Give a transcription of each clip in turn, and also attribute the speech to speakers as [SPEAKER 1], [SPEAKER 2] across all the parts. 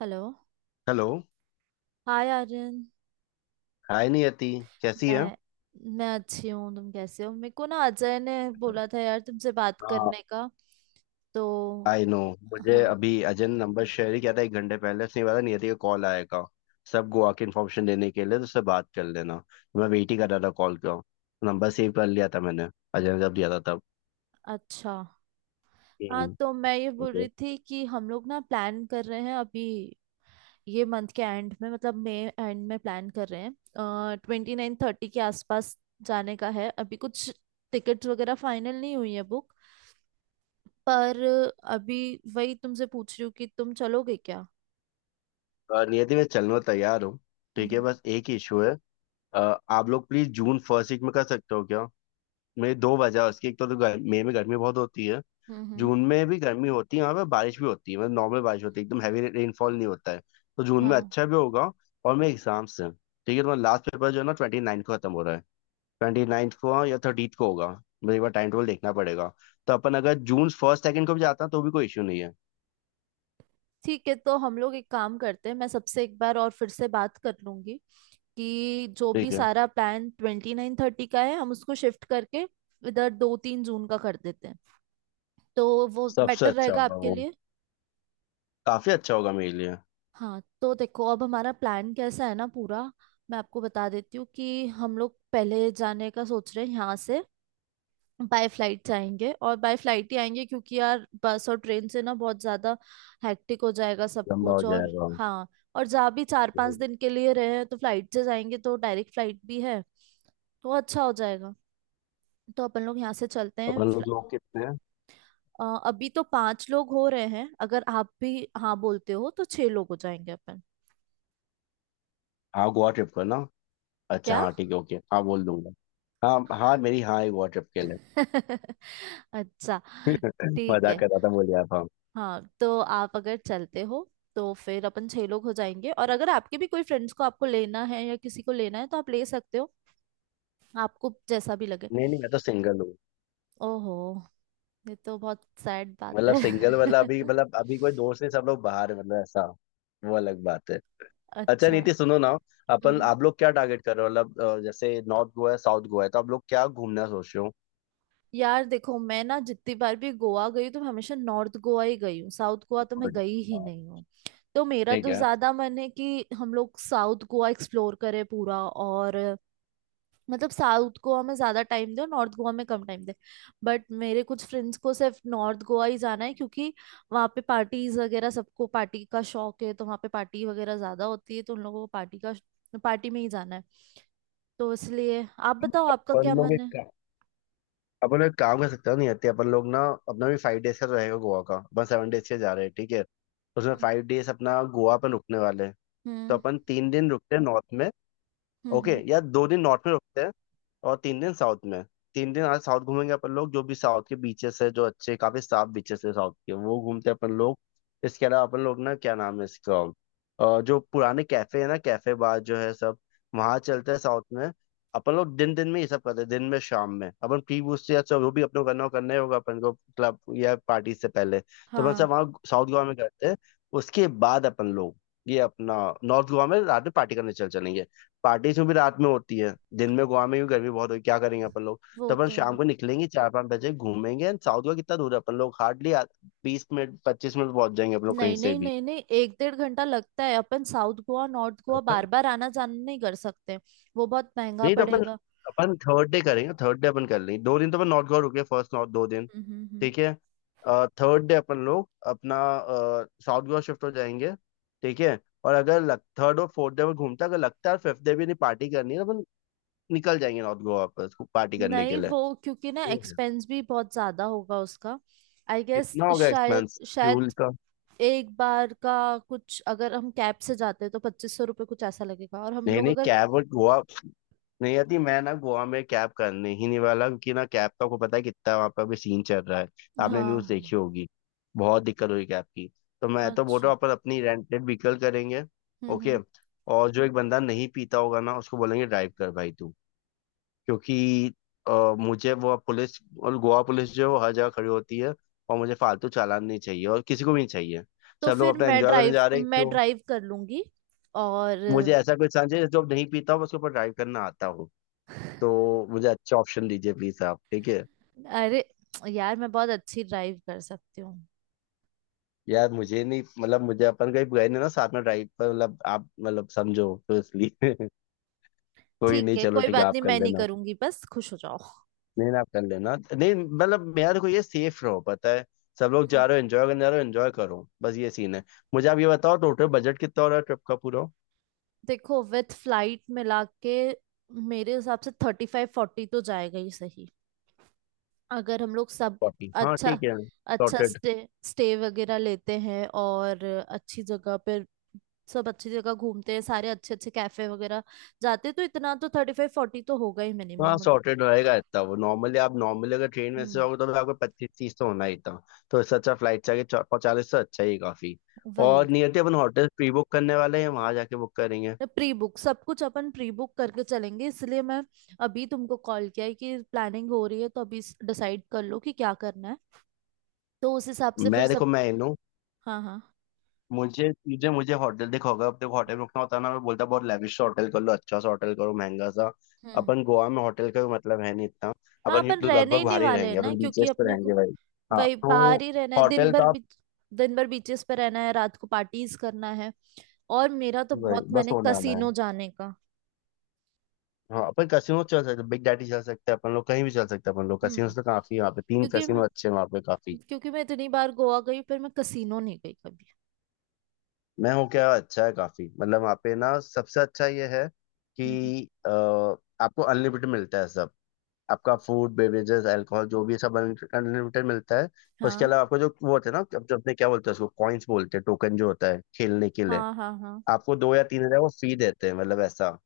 [SPEAKER 1] Hello.
[SPEAKER 2] Hello.
[SPEAKER 1] Hi Aryan.
[SPEAKER 2] Hi Niyati, कैसी है।
[SPEAKER 1] मैं मैं अच्छी हूँ, तुम कैसे हो? मेरे को ना अजय ने बोला था यार तुमसे बात
[SPEAKER 2] हाँ,
[SPEAKER 1] करने का, तो
[SPEAKER 2] आई नो। मुझे
[SPEAKER 1] हाँ।
[SPEAKER 2] अभी अजय ने नंबर शेयर ही किया था, 1 घंटे पहले उसने बोला नियति का कॉल आएगा, सब गोवा की इन्फॉर्मेशन देने के लिए, तो उससे बात कर लेना। तो मैं वेट ही कर रहा था कॉल का। नंबर सेव कर लिया था मैंने, अजय ने जब दिया था तब।
[SPEAKER 1] अच्छा, हाँ
[SPEAKER 2] हम्म,
[SPEAKER 1] तो मैं ये बोल
[SPEAKER 2] okay।
[SPEAKER 1] रही थी कि हम लोग ना प्लान कर रहे हैं अभी, ये मंथ के एंड में, मतलब मई एंड में प्लान कर रहे हैं 29 30 के आसपास जाने का है। अभी कुछ टिकट्स वगैरह फाइनल नहीं हुई है बुक, पर अभी वही तुमसे पूछ रही हूँ कि तुम चलोगे क्या।
[SPEAKER 2] नियति, मैं चलने को तैयार हूँ। ठीक है,
[SPEAKER 1] हम्म
[SPEAKER 2] बस एक इशू है। अ, आप लोग प्लीज जून फर्स्ट वीक में कर सकते हो क्या। मेरी दो वजह है उसकी। एक तो, मई में गर्मी बहुत होती है।
[SPEAKER 1] हम्म हम्म हम्म,
[SPEAKER 2] जून में भी गर्मी होती है वहाँ पे, बारिश भी होती है, मतलब नॉर्मल बारिश होती है, एकदम हैवी रेनफॉल नहीं होता है। तो जून में
[SPEAKER 1] हाँ।
[SPEAKER 2] अच्छा भी होगा। और मेरे एग्जाम से ठीक है, तुम्हारा लास्ट पेपर जो है ना 29th को खत्म हो रहा है। 29th को, हाँ, या 30th को होगा, मुझे एक बार टाइम टेबल देखना पड़ेगा। तो अपन अगर जून फर्स्ट सेकंड को भी जाता है तो भी कोई इश्यू नहीं है।
[SPEAKER 1] ठीक है, तो हम लोग एक काम करते हैं, मैं सबसे एक बार और फिर से बात कर लूंगी कि जो भी
[SPEAKER 2] ठीक है।
[SPEAKER 1] सारा प्लान 29 30 का है हम उसको शिफ्ट करके इधर 2 3 जून का कर देते हैं, तो वो
[SPEAKER 2] सबसे
[SPEAKER 1] बेटर
[SPEAKER 2] अच्छा
[SPEAKER 1] रहेगा
[SPEAKER 2] होगा
[SPEAKER 1] आपके
[SPEAKER 2] वो।
[SPEAKER 1] लिए।
[SPEAKER 2] काफी अच्छा होगा मेरे लिए।
[SPEAKER 1] हाँ, तो देखो अब हमारा प्लान कैसा है ना पूरा, मैं आपको बता देती हूँ कि हम लोग पहले जाने का सोच रहे हैं यहाँ से बाय फ्लाइट से आएंगे और बाय फ्लाइट ही आएंगे क्योंकि यार बस और ट्रेन से ना बहुत ज्यादा हैक्टिक हो जाएगा सब
[SPEAKER 2] लंबा हो
[SPEAKER 1] कुछ, और
[SPEAKER 2] जाएगा।
[SPEAKER 1] हाँ, और जहाँ भी चार पांच
[SPEAKER 2] हम्म।
[SPEAKER 1] दिन के लिए रहे हैं तो फ्लाइट से जाएंगे, तो डायरेक्ट फ्लाइट भी है तो अच्छा हो जाएगा। तो अपन लोग यहाँ से चलते हैं
[SPEAKER 2] अपन लोग लोग कितने हैं।
[SPEAKER 1] अ, अभी तो पांच लोग हो रहे हैं, अगर आप भी हाँ बोलते हो तो छह लोग हो जाएंगे अपन।
[SPEAKER 2] हाँ गोवा ट्रिप करना। अच्छा
[SPEAKER 1] क्या?
[SPEAKER 2] हाँ ठीक है ओके, हाँ बोल दूंगा। हाँ हाँ, मेरी हाँ है गोवा ट्रिप के लिए।
[SPEAKER 1] अच्छा। ठीक
[SPEAKER 2] मजाक
[SPEAKER 1] है,
[SPEAKER 2] कर रहा था, बोल यार था।
[SPEAKER 1] हाँ तो आप अगर चलते हो तो फिर अपन छह लोग हो जाएंगे, और अगर आपके भी कोई फ्रेंड्स को आपको लेना है या किसी को लेना है तो आप ले सकते हो, आपको जैसा भी लगे।
[SPEAKER 2] नहीं नहीं, मैं तो सिंगल हूँ।
[SPEAKER 1] ओहो, ये तो बहुत सैड बात
[SPEAKER 2] मतलब सिंगल मतलब अभी,
[SPEAKER 1] है।
[SPEAKER 2] मतलब अभी कोई दोस्त नहीं, सब लोग बाहर हैं, मतलब ऐसा। वो अलग बात है। अच्छा
[SPEAKER 1] अच्छा।
[SPEAKER 2] नीति, सुनो ना। अपन
[SPEAKER 1] हम्म।
[SPEAKER 2] आप लोग क्या टारगेट कर रहे हो, मतलब जैसे नॉर्थ गोवा है साउथ गोवा है, तो आप लोग क्या घूमना सोच रहे हो।
[SPEAKER 1] यार देखो, मैं ना जितनी बार भी गोवा गई तो मैं हमेशा नॉर्थ गोवा ही गई हूँ, साउथ गोवा तो मैं
[SPEAKER 2] Good।
[SPEAKER 1] गई ही
[SPEAKER 2] हाँ।
[SPEAKER 1] नहीं हूँ। तो मेरा
[SPEAKER 2] ठीक
[SPEAKER 1] तो
[SPEAKER 2] है।
[SPEAKER 1] ज्यादा मन है कि हम लोग साउथ गोवा एक्सप्लोर करें पूरा, और मतलब साउथ गोवा में ज्यादा टाइम दे और नॉर्थ गोवा में कम टाइम दे। बट मेरे कुछ फ्रेंड्स को सिर्फ नॉर्थ गोवा ही जाना है क्योंकि वहाँ पे पार्टीज वगैरह, सबको पार्टी का शौक है तो वहाँ पे पार्टी वगैरह ज्यादा होती है, तो उन लोगों को पार्टी का, पार्टी में ही जाना है। तो इसलिए आप बताओ आपका
[SPEAKER 2] अपन
[SPEAKER 1] क्या
[SPEAKER 2] लोग
[SPEAKER 1] मन
[SPEAKER 2] एक
[SPEAKER 1] है।
[SPEAKER 2] का- अपन लोग एक काम कर सकते हो, नहीं आते अपन लोग ना। अपना भी 5 days का तो रहेगा गोवा का, अपन 7 days के जा रहे हैं, ठीक है, उसमें
[SPEAKER 1] हम्म
[SPEAKER 2] 5 days अपना गोवा पर रुकने वाले हैं। तो
[SPEAKER 1] हम्म
[SPEAKER 2] अपन 3 दिन रुकते हैं नॉर्थ में।
[SPEAKER 1] हम्म
[SPEAKER 2] ओके,
[SPEAKER 1] हम्म,
[SPEAKER 2] या 2 दिन नॉर्थ में रुकते हैं और 3 दिन साउथ में। 3 दिन आज साउथ घूमेंगे अपन लोग, जो भी साउथ के बीचेस है जो अच्छे काफी साफ बीचेस है साउथ के, वो घूमते हैं अपन लोग। इसके अलावा अपन लोग ना, क्या नाम है इसका, जो पुराने कैफे है ना, कैफे बार जो है सब, वहां चलते हैं साउथ में। अपन लोग दिन दिन में ये सब करते हैं, दिन में, शाम में अपन प्री बूस्ट या सब जो भी अपने को करना हो, करना ही होगा अपन को क्लब या पार्टी से पहले, तो अपन
[SPEAKER 1] हाँ।
[SPEAKER 2] सब वहाँ साउथ गोवा में करते हैं। उसके बाद अपन लोग, ये अपना, नॉर्थ गोवा में रात में पार्टी करने चल चलेंगे। पार्टी से भी रात में होती है, दिन में गोवा में भी गर्मी बहुत होगी, क्या करेंगे अपन लोग।
[SPEAKER 1] वो
[SPEAKER 2] तो अपन
[SPEAKER 1] तो
[SPEAKER 2] शाम
[SPEAKER 1] है।
[SPEAKER 2] को निकलेंगे, 4-5 बजे घूमेंगे, एंड साउथ का कितना दूर है, अपन लोग हार्डली 20 मिनट 25 मिनट पहुंच जाएंगे अपन लोग कहीं
[SPEAKER 1] नहीं
[SPEAKER 2] से
[SPEAKER 1] नहीं
[SPEAKER 2] भी।
[SPEAKER 1] नहीं नहीं, 1 1.5 घंटा लगता है, अपन साउथ गोवा नॉर्थ गोवा
[SPEAKER 2] अच्छा।
[SPEAKER 1] बार बार आना जाना नहीं कर सकते, वो बहुत महंगा
[SPEAKER 2] नहीं तो अपन,
[SPEAKER 1] पड़ेगा।
[SPEAKER 2] अपन थर्ड डे करेंगे थर्ड डे अपन कर लेंगे, दो दिन तो अपन नॉर्थ गोवा रुके फर्स्ट, नॉर्थ 2 दिन।
[SPEAKER 1] हम्म हम्म हम्म।
[SPEAKER 2] ठीक है। थर्ड डे अपन लोग अपना साउथ गोवा शिफ्ट हो जाएंगे। ठीक है। और अगर लग, थर्ड और फोर्थ डे में घूमता, अगर लगता है फिफ्थ डे भी नहीं पार्टी करनी है, तो अपन निकल जाएंगे नॉर्थ गोवा वापस पार्टी करने के
[SPEAKER 1] नहीं,
[SPEAKER 2] लिए।
[SPEAKER 1] वो क्योंकि ना एक्सपेंस भी बहुत ज्यादा होगा उसका, आई गेस,
[SPEAKER 2] कितना होगा
[SPEAKER 1] शायद
[SPEAKER 2] एक्सपेंस
[SPEAKER 1] शायद।
[SPEAKER 2] फ्यूल का।
[SPEAKER 1] एक बार का कुछ अगर हम कैब से जाते हैं तो 2500 रुपये कुछ ऐसा लगेगा, और हम
[SPEAKER 2] नहीं
[SPEAKER 1] लोग
[SPEAKER 2] नहीं,
[SPEAKER 1] अगर...
[SPEAKER 2] कैब और गोवा नहीं आती, मैं ना गोवा में कैब करने ही नहीं वाला, क्योंकि ना कैब का आपको पता है कितना वहाँ पर अभी सीन चल रहा है, आपने न्यूज़
[SPEAKER 1] हाँ।
[SPEAKER 2] देखी होगी, बहुत दिक्कत हुई कैब की। तो मैं तो बोल रहा
[SPEAKER 1] अच्छा।
[SPEAKER 2] हूँ अपन अपनी रेंटेड व्हीकल करेंगे। ओके।
[SPEAKER 1] हम्म।
[SPEAKER 2] और जो एक बंदा नहीं पीता होगा ना, उसको बोलेंगे ड्राइव कर भाई तू, क्योंकि मुझे वो पुलिस, और गोवा पुलिस जो है वो हर जगह खड़ी होती है, और मुझे फालतू चालान नहीं चाहिए और किसी को भी नहीं चाहिए।
[SPEAKER 1] तो
[SPEAKER 2] सब लोग
[SPEAKER 1] फिर
[SPEAKER 2] अपना
[SPEAKER 1] मैं
[SPEAKER 2] एंजॉय करने
[SPEAKER 1] ड्राइव
[SPEAKER 2] जा रहे हैं।
[SPEAKER 1] मैं ड्राइव कर लूंगी। और
[SPEAKER 2] मुझे ऐसा, कोई सांचे जो नहीं पीता हूँ उसके ऊपर ड्राइव करना आता हूँ, तो मुझे अच्छा ऑप्शन दीजिए प्लीज आप, ठीक है।
[SPEAKER 1] अरे यार, मैं बहुत अच्छी ड्राइव कर सकती हूँ।
[SPEAKER 2] यार मुझे नहीं, मतलब मुझे अपन कहीं गए नहीं ना साथ में ड्राइव पर, मतलब आप मतलब समझो तो इसलिए कोई
[SPEAKER 1] ठीक
[SPEAKER 2] नहीं,
[SPEAKER 1] है,
[SPEAKER 2] चलो
[SPEAKER 1] कोई
[SPEAKER 2] ठीक है
[SPEAKER 1] बात
[SPEAKER 2] आप
[SPEAKER 1] नहीं,
[SPEAKER 2] कर
[SPEAKER 1] मैं नहीं
[SPEAKER 2] लेना।
[SPEAKER 1] करूंगी, बस खुश हो जाओ।
[SPEAKER 2] नहीं ना आप कर लेना, नहीं मतलब मेरा देखो ये सेफ रहो, पता है सब लोग
[SPEAKER 1] हम्म।
[SPEAKER 2] जा रहे हो एंजॉय करने जा रहे हो, एंजॉय करो, बस ये सीन है। मुझे आप ये बताओ टोटल बजट कितना हो रहा है ट्रिप का पूरा।
[SPEAKER 1] देखो विथ फ्लाइट मिला के, मेरे हिसाब से 35 40 तो जाएगा ही सही, अगर हम लोग सब
[SPEAKER 2] फोर्टी, हाँ
[SPEAKER 1] अच्छा
[SPEAKER 2] ठीक है
[SPEAKER 1] अच्छा
[SPEAKER 2] सॉर्टेड।
[SPEAKER 1] स्टे स्टे वगैरह लेते हैं और अच्छी जगह पर सब अच्छी जगह घूमते हैं, सारे अच्छे अच्छे कैफे वगैरह जाते हैं, तो इतना तो 35 40 तो होगा ही,
[SPEAKER 2] हाँ
[SPEAKER 1] मिनिमम।
[SPEAKER 2] सॉर्टेड रहेगा इतना। वो नॉर्मली, आप नॉर्मली अगर ट्रेन में से
[SPEAKER 1] हम्म।
[SPEAKER 2] जाओगे तो भी आपको 25-30 तो होना ही था, तो इससे अच्छा फ्लाइट से आगे, 40 तो अच्छा ही है काफी।
[SPEAKER 1] वही।
[SPEAKER 2] और नियति अपन होटल प्री बुक करने वाले हैं, वहां जाके बुक करेंगे।
[SPEAKER 1] प्री बुक, सब कुछ अपन प्री बुक करके चलेंगे, इसलिए मैं अभी तुमको कॉल किया है कि प्लानिंग हो रही है, तो अभी डिसाइड कर लो कि क्या करना है, तो उस हिसाब से फिर
[SPEAKER 2] मैं,
[SPEAKER 1] सब।
[SPEAKER 2] देखो मैं इन हूँ।
[SPEAKER 1] हाँ हाँ।
[SPEAKER 2] मुझे मुझे मुझे होटल देखोगे, अब देखो अगर अपने होटल में रुकना होता है ना, मैं बोलता बहुत लेविश होटल कर लो, अच्छा सा होटल करो महंगा सा।
[SPEAKER 1] हम्म।
[SPEAKER 2] अपन गोवा में होटल का भी मतलब है नहीं इतना।
[SPEAKER 1] हाँ,
[SPEAKER 2] अपन ये
[SPEAKER 1] अपन
[SPEAKER 2] तो
[SPEAKER 1] रहने
[SPEAKER 2] लगभग
[SPEAKER 1] ही नहीं
[SPEAKER 2] बाहर ही
[SPEAKER 1] वाले हैं
[SPEAKER 2] रहेंगे,
[SPEAKER 1] ना,
[SPEAKER 2] अपन
[SPEAKER 1] क्योंकि
[SPEAKER 2] बीचेस पे
[SPEAKER 1] अपने को
[SPEAKER 2] रहेंगे भाई। हाँ
[SPEAKER 1] वही
[SPEAKER 2] तो
[SPEAKER 1] बाहर ही रहना है, दिन
[SPEAKER 2] होटल
[SPEAKER 1] भर
[SPEAKER 2] का।
[SPEAKER 1] बीच, दिन भर बीचेस पे रहना है, रात को पार्टीज करना है। और मेरा तो
[SPEAKER 2] भाई,
[SPEAKER 1] बहुत
[SPEAKER 2] बस
[SPEAKER 1] मन है
[SPEAKER 2] होने वाला है।
[SPEAKER 1] कसीनो जाने का।
[SPEAKER 2] हाँ, अपन कैसीनो चल सकते, बिग डैडी चल सकते हैं अपन लोग, कहीं भी चल सकते हैं अपन लोग, कैसीनो
[SPEAKER 1] हम्म।
[SPEAKER 2] तो काफी है वहाँ पे, तीन
[SPEAKER 1] क्योंकि
[SPEAKER 2] कैसीनो
[SPEAKER 1] मैं
[SPEAKER 2] अच्छे हैं वहाँ पे काफी।
[SPEAKER 1] क्योंकि मैं इतनी बार गोवा गई पर मैं कसीनो नहीं गई कभी।
[SPEAKER 2] मैं हूँ क्या, अच्छा है काफी, मतलब वहाँ पे ना सबसे अच्छा ये है
[SPEAKER 1] हम्म।
[SPEAKER 2] कि आपको अनलिमिटेड मिलता है सब, आपका फूड, बेवरेजेस, अल्कोहल जो भी है सब अनलिमिटेड मिलता है। उसके
[SPEAKER 1] हाँ
[SPEAKER 2] अलावा आपको जो वो होते हैं ना, जो अपने क्या बोलते हैं, उसको कॉइन्स बोलते हैं, टोकन जो होता है खेलने के लिए,
[SPEAKER 1] हाँ हाँ। हाँ।
[SPEAKER 2] आपको 2 या 3 हज़ार वो फ्री देते हैं, मतलब ऐसा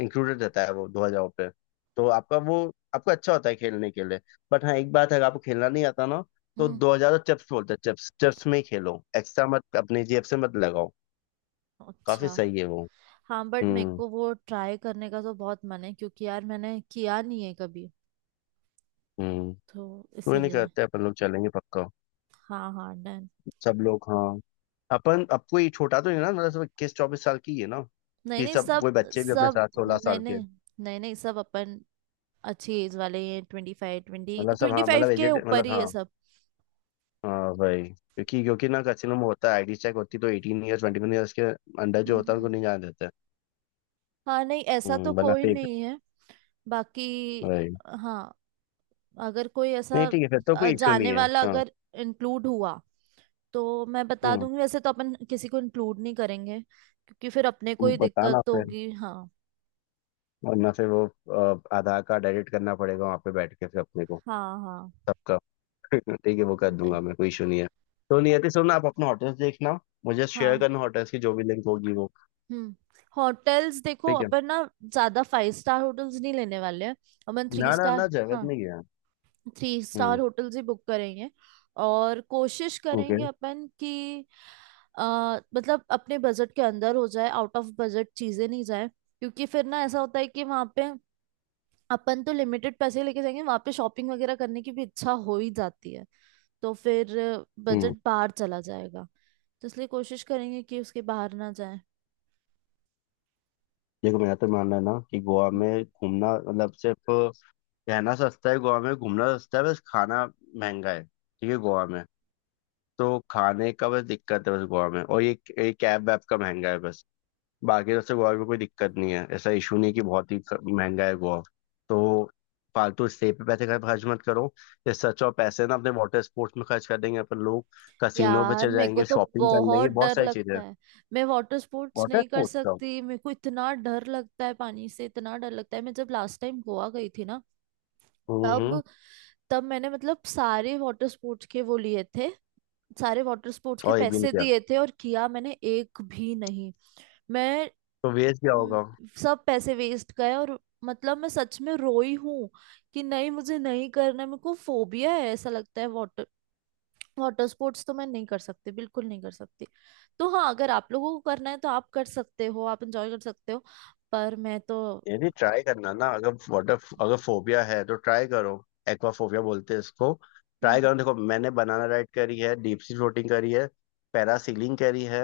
[SPEAKER 2] इंक्लूडेड रहता है वो 2000 पे। तो आपका वो, आपको अच्छा होता है खेलने के लिए। बट हाँ एक बात है, अगर आपको खेलना नहीं आता ना, तो
[SPEAKER 1] हम्म।
[SPEAKER 2] 2000 चिप्स बोलते हैं, चिप्स, चिप्स में ही खेलो, एक्स्ट्रा मत अपने जेब से मत लगाओ।
[SPEAKER 1] अच्छा।
[SPEAKER 2] काफी सही है वो।
[SPEAKER 1] हाँ बट मेरे
[SPEAKER 2] हम्म
[SPEAKER 1] को वो ट्राई करने का तो बहुत मन है क्योंकि यार मैंने किया नहीं है कभी,
[SPEAKER 2] हम्म।
[SPEAKER 1] तो
[SPEAKER 2] कोई नहीं,
[SPEAKER 1] इसीलिए।
[SPEAKER 2] करते हैं, अपन लोग चलेंगे पक्का।
[SPEAKER 1] हाँ हाँ, डन।
[SPEAKER 2] सब लोग हाँ। अपन अब कोई छोटा तो नहीं ना, मतलब सब 21-24 साल की ही है ना,
[SPEAKER 1] नहीं
[SPEAKER 2] कि
[SPEAKER 1] नहीं
[SPEAKER 2] सब
[SPEAKER 1] सब,
[SPEAKER 2] वो बच्चे भी अपने
[SPEAKER 1] सब
[SPEAKER 2] साथ सोलह
[SPEAKER 1] नहीं
[SPEAKER 2] साल के।
[SPEAKER 1] नहीं, नहीं नहीं सब अपन अच्छी एज वाले हैं, 25, ट्वेंटी
[SPEAKER 2] मतलब सब
[SPEAKER 1] ट्वेंटी
[SPEAKER 2] हाँ,
[SPEAKER 1] फाइव
[SPEAKER 2] मतलब
[SPEAKER 1] के
[SPEAKER 2] एजेड,
[SPEAKER 1] ऊपर
[SPEAKER 2] मतलब
[SPEAKER 1] ही है
[SPEAKER 2] हाँ।
[SPEAKER 1] सब।
[SPEAKER 2] हाँ भाई क्योंकि, ना कैसीनो में होता है आईडी चेक होती, तो 18 year 21 years के अंडर जो होता है उनको
[SPEAKER 1] हम्म।
[SPEAKER 2] नहीं जाने देते।
[SPEAKER 1] हाँ नहीं, ऐसा तो
[SPEAKER 2] हम्म, बना
[SPEAKER 1] कोई
[SPEAKER 2] फेक
[SPEAKER 1] नहीं है। बाकी,
[SPEAKER 2] भाई।
[SPEAKER 1] हाँ अगर कोई ऐसा
[SPEAKER 2] नहीं ठीक है, फिर तो कोई इश्यू
[SPEAKER 1] जाने
[SPEAKER 2] नहीं है।
[SPEAKER 1] वाला
[SPEAKER 2] हाँ।
[SPEAKER 1] अगर इंक्लूड हुआ तो मैं बता
[SPEAKER 2] हम्म।
[SPEAKER 1] दूंगी, वैसे तो अपन किसी को इंक्लूड नहीं करेंगे क्योंकि फिर अपने को
[SPEAKER 2] तुम
[SPEAKER 1] ही
[SPEAKER 2] बताना
[SPEAKER 1] दिक्कत
[SPEAKER 2] फिर,
[SPEAKER 1] होगी, हाँ।
[SPEAKER 2] वरना फिर वो आधार कार्ड एडिट करना पड़ेगा वहाँ पे बैठ के फिर अपने को
[SPEAKER 1] हाँ हाँ।
[SPEAKER 2] सबका। ठीक है वो कर
[SPEAKER 1] वे-
[SPEAKER 2] दूंगा मैं, कोई इशू नहीं है। तो नियति सुन, आप अपना होटल्स देखना, मुझे शेयर
[SPEAKER 1] हाँ।
[SPEAKER 2] करना होटल्स की जो भी लिंक होगी वो।
[SPEAKER 1] हम्म। होटल्स देखो,
[SPEAKER 2] ठीक है।
[SPEAKER 1] अपन ना ज्यादा फाइव स्टार होटल्स नहीं लेने वाले हैं, अपन थ्री
[SPEAKER 2] ना ना
[SPEAKER 1] स्टार,
[SPEAKER 2] ना जगत नहीं गया।
[SPEAKER 1] थ्री स्टार
[SPEAKER 2] हम्म।
[SPEAKER 1] होटल्स ही बुक करेंगे। और कोशिश
[SPEAKER 2] ओके।
[SPEAKER 1] करेंगे अपन कि मतलब अपने बजट के अंदर हो जाए, आउट ऑफ बजट चीजें नहीं जाए, क्योंकि फिर ना ऐसा होता है कि वहां पे अपन तो लिमिटेड पैसे लेके जाएंगे, वहां पे शॉपिंग वगैरह करने की भी इच्छा हो ही जाती है, तो फिर
[SPEAKER 2] हम्म।
[SPEAKER 1] बजट बाहर चला जाएगा, तो इसलिए कोशिश करेंगे कि उसके बाहर ना जाए।
[SPEAKER 2] देखो मेरा तो मानना है ना कि गोवा में घूमना मतलब सिर्फ, रहना सस्ता है गोवा में, घूमना सस्ता है, बस खाना महंगा है ठीक है गोवा में, तो खाने का बस दिक्कत है बस गोवा में, और ये कैब वैब का महंगा है बस। बाकी सबसे गोवा में कोई दिक्कत नहीं है, ऐसा इशू नहीं कि बहुत ही महंगा है गोवा। तो फालतू स्टे पे पैसे खर्च मत करो। इससे अच्छा और पैसे ना अपने वाटर स्पोर्ट्स में खर्च कर देंगे अपन लोग, कसिनो पे
[SPEAKER 1] यार
[SPEAKER 2] चले
[SPEAKER 1] मेरे को
[SPEAKER 2] जाएंगे,
[SPEAKER 1] तो
[SPEAKER 2] शॉपिंग कर लेंगे,
[SPEAKER 1] बहुत
[SPEAKER 2] बहुत
[SPEAKER 1] डर
[SPEAKER 2] सारी चीजें
[SPEAKER 1] लगता
[SPEAKER 2] हैं।
[SPEAKER 1] है, मैं वाटर स्पोर्ट्स
[SPEAKER 2] वाटर
[SPEAKER 1] नहीं कर
[SPEAKER 2] स्पोर्ट्स का।
[SPEAKER 1] सकती, मेरे को इतना डर लगता है, पानी से इतना डर लगता है। मैं जब लास्ट टाइम गोवा गई थी ना,
[SPEAKER 2] हम्म।
[SPEAKER 1] तब तब मैंने मतलब सारे वाटर स्पोर्ट्स के वो लिए थे, सारे वाटर स्पोर्ट्स के
[SPEAKER 2] और एक भी नहीं
[SPEAKER 1] पैसे
[SPEAKER 2] किया,
[SPEAKER 1] दिए थे, और किया मैंने एक भी नहीं। मैं
[SPEAKER 2] तो वेस्ट क्या
[SPEAKER 1] म,
[SPEAKER 2] होगा।
[SPEAKER 1] सब पैसे वेस्ट गए, और मतलब मैं सच में रोई हूँ कि नहीं मुझे नहीं करना है। मेरे को फोबिया है ऐसा लगता है, वाटर वाटर स्पोर्ट्स तो मैं नहीं कर सकती, बिल्कुल नहीं कर सकती। तो हाँ, अगर आप लोगों को करना है तो आप कर सकते हो, आप एंजॉय कर सकते हो, पर मैं तो...
[SPEAKER 2] ये भी ट्राई करना ना, अगर फोबिया है तो ट्राई करो, एक्वाफोबिया बोलते हैं इसको, ट्राई
[SPEAKER 1] हम्म।
[SPEAKER 2] करो। देखो मैंने बनाना राइड करी है, डीप सी फ्लोटिंग करी है, पैरासीलिंग करी है।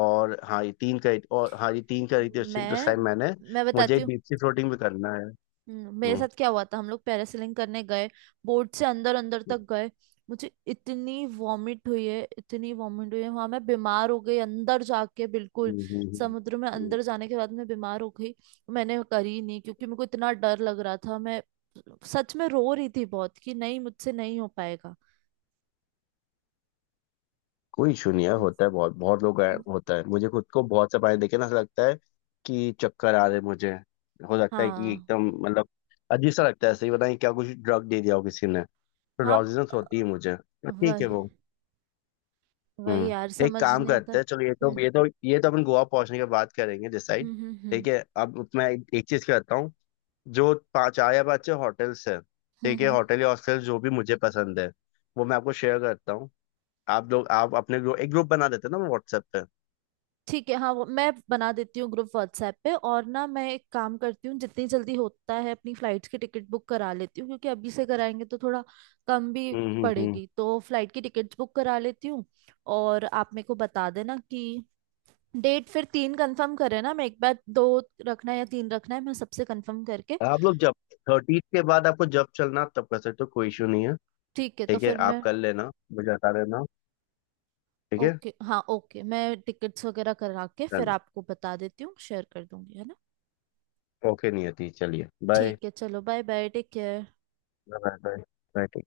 [SPEAKER 2] और हाँ ये तीन करी थी उस दिन, तो उस
[SPEAKER 1] मैं
[SPEAKER 2] टाइम मैंने।
[SPEAKER 1] मैं बताती
[SPEAKER 2] मुझे
[SPEAKER 1] हूँ।
[SPEAKER 2] डीप सी फ्लोटिंग भी करना है।
[SPEAKER 1] मेरे
[SPEAKER 2] हम्म,
[SPEAKER 1] साथ क्या हुआ था, हम लोग पैरासेलिंग करने गए, बोर्ड से अंदर अंदर
[SPEAKER 2] हम्म,
[SPEAKER 1] तक गए, मुझे इतनी वॉमिट हुई है, इतनी वॉमिट हुई है वहां, मैं बीमार हो गई अंदर जाके, बिल्कुल
[SPEAKER 2] हम्म।
[SPEAKER 1] समुद्र में
[SPEAKER 2] हम्म।
[SPEAKER 1] अंदर जाने के बाद मैं बीमार हो गई। मैंने करी नहीं क्योंकि मेरे को इतना डर लग रहा था, मैं सच में रो रही थी बहुत कि नहीं मुझसे नहीं हो पाएगा।
[SPEAKER 2] कोई इशू नहीं है,
[SPEAKER 1] अच्छा।
[SPEAKER 2] होता है, बहुत बहुत लोग हैं, होता है। मुझे खुद को बहुत से पानी देखे ना ऐसा लगता है कि चक्कर आ रहे हैं मुझे। हो सकता है कि
[SPEAKER 1] हाँ
[SPEAKER 2] एकदम, मतलब अजीब सा लगता है, सही बताएं क्या, कुछ ड्रग दे दिया हो किसी ने।
[SPEAKER 1] हाँ।
[SPEAKER 2] नॉलेजेंस होती है मुझे, ठीक है
[SPEAKER 1] वही
[SPEAKER 2] वो।
[SPEAKER 1] वही
[SPEAKER 2] हम्म।
[SPEAKER 1] यार,
[SPEAKER 2] एक
[SPEAKER 1] समझ
[SPEAKER 2] काम
[SPEAKER 1] नहीं आता।
[SPEAKER 2] करते हैं, चलो, ये तो
[SPEAKER 1] हम्म
[SPEAKER 2] ये तो ये तो अपन गोवा पहुंचने के बाद करेंगे डिसाइड।
[SPEAKER 1] हम्म हम्म हम्म
[SPEAKER 2] ठीक है, अब मैं एक चीज करता हूँ। जो पाँच, चार या पाँच छः होटल्स है,
[SPEAKER 1] हम्म
[SPEAKER 2] ठीक है,
[SPEAKER 1] हम्म।
[SPEAKER 2] होटल या हॉस्टल, जो भी मुझे पसंद है वो मैं आपको शेयर करता हूँ। आप लोग, आप अपने ग्रुप, एक ग्रुप बना देते हैं ना व्हाट्सएप पे।
[SPEAKER 1] ठीक है, हाँ वो मैं बना देती हूँ ग्रुप व्हाट्सएप पे, और ना मैं एक काम करती हूँ, जितनी जल्दी होता है अपनी फ्लाइट्स की टिकट बुक करा लेती हूँ, क्योंकि अभी से कराएंगे तो थोड़ा कम भी
[SPEAKER 2] हम्म हम्म हम्म।
[SPEAKER 1] पड़ेगी, तो फ्लाइट की टिकट्स बुक करा लेती हूँ। और आप मेरे को बता देना कि डेट, फिर तीन कंफर्म करें ना, मैं एक बार, दो रखना है या तीन रखना है, मैं सबसे कंफर्म करके।
[SPEAKER 2] आप लोग जब, 30th के बाद आपको जब चलना आप तब कर सकते हो, कोई इशू नहीं है।
[SPEAKER 1] ठीक है, तो
[SPEAKER 2] ठीक है
[SPEAKER 1] फिर
[SPEAKER 2] आप
[SPEAKER 1] मैं...
[SPEAKER 2] कर लेना, मुझे बता देना। ठीक है
[SPEAKER 1] ओके, हाँ ओके, मैं टिकट्स वगैरह करा के फिर
[SPEAKER 2] चलो।
[SPEAKER 1] आपको बता देती हूँ, शेयर कर दूंगी, है ना।
[SPEAKER 2] ओके नियति, चलिए बाय।
[SPEAKER 1] ठीक है, चलो bye bye, take care.
[SPEAKER 2] Bye bye. Bye.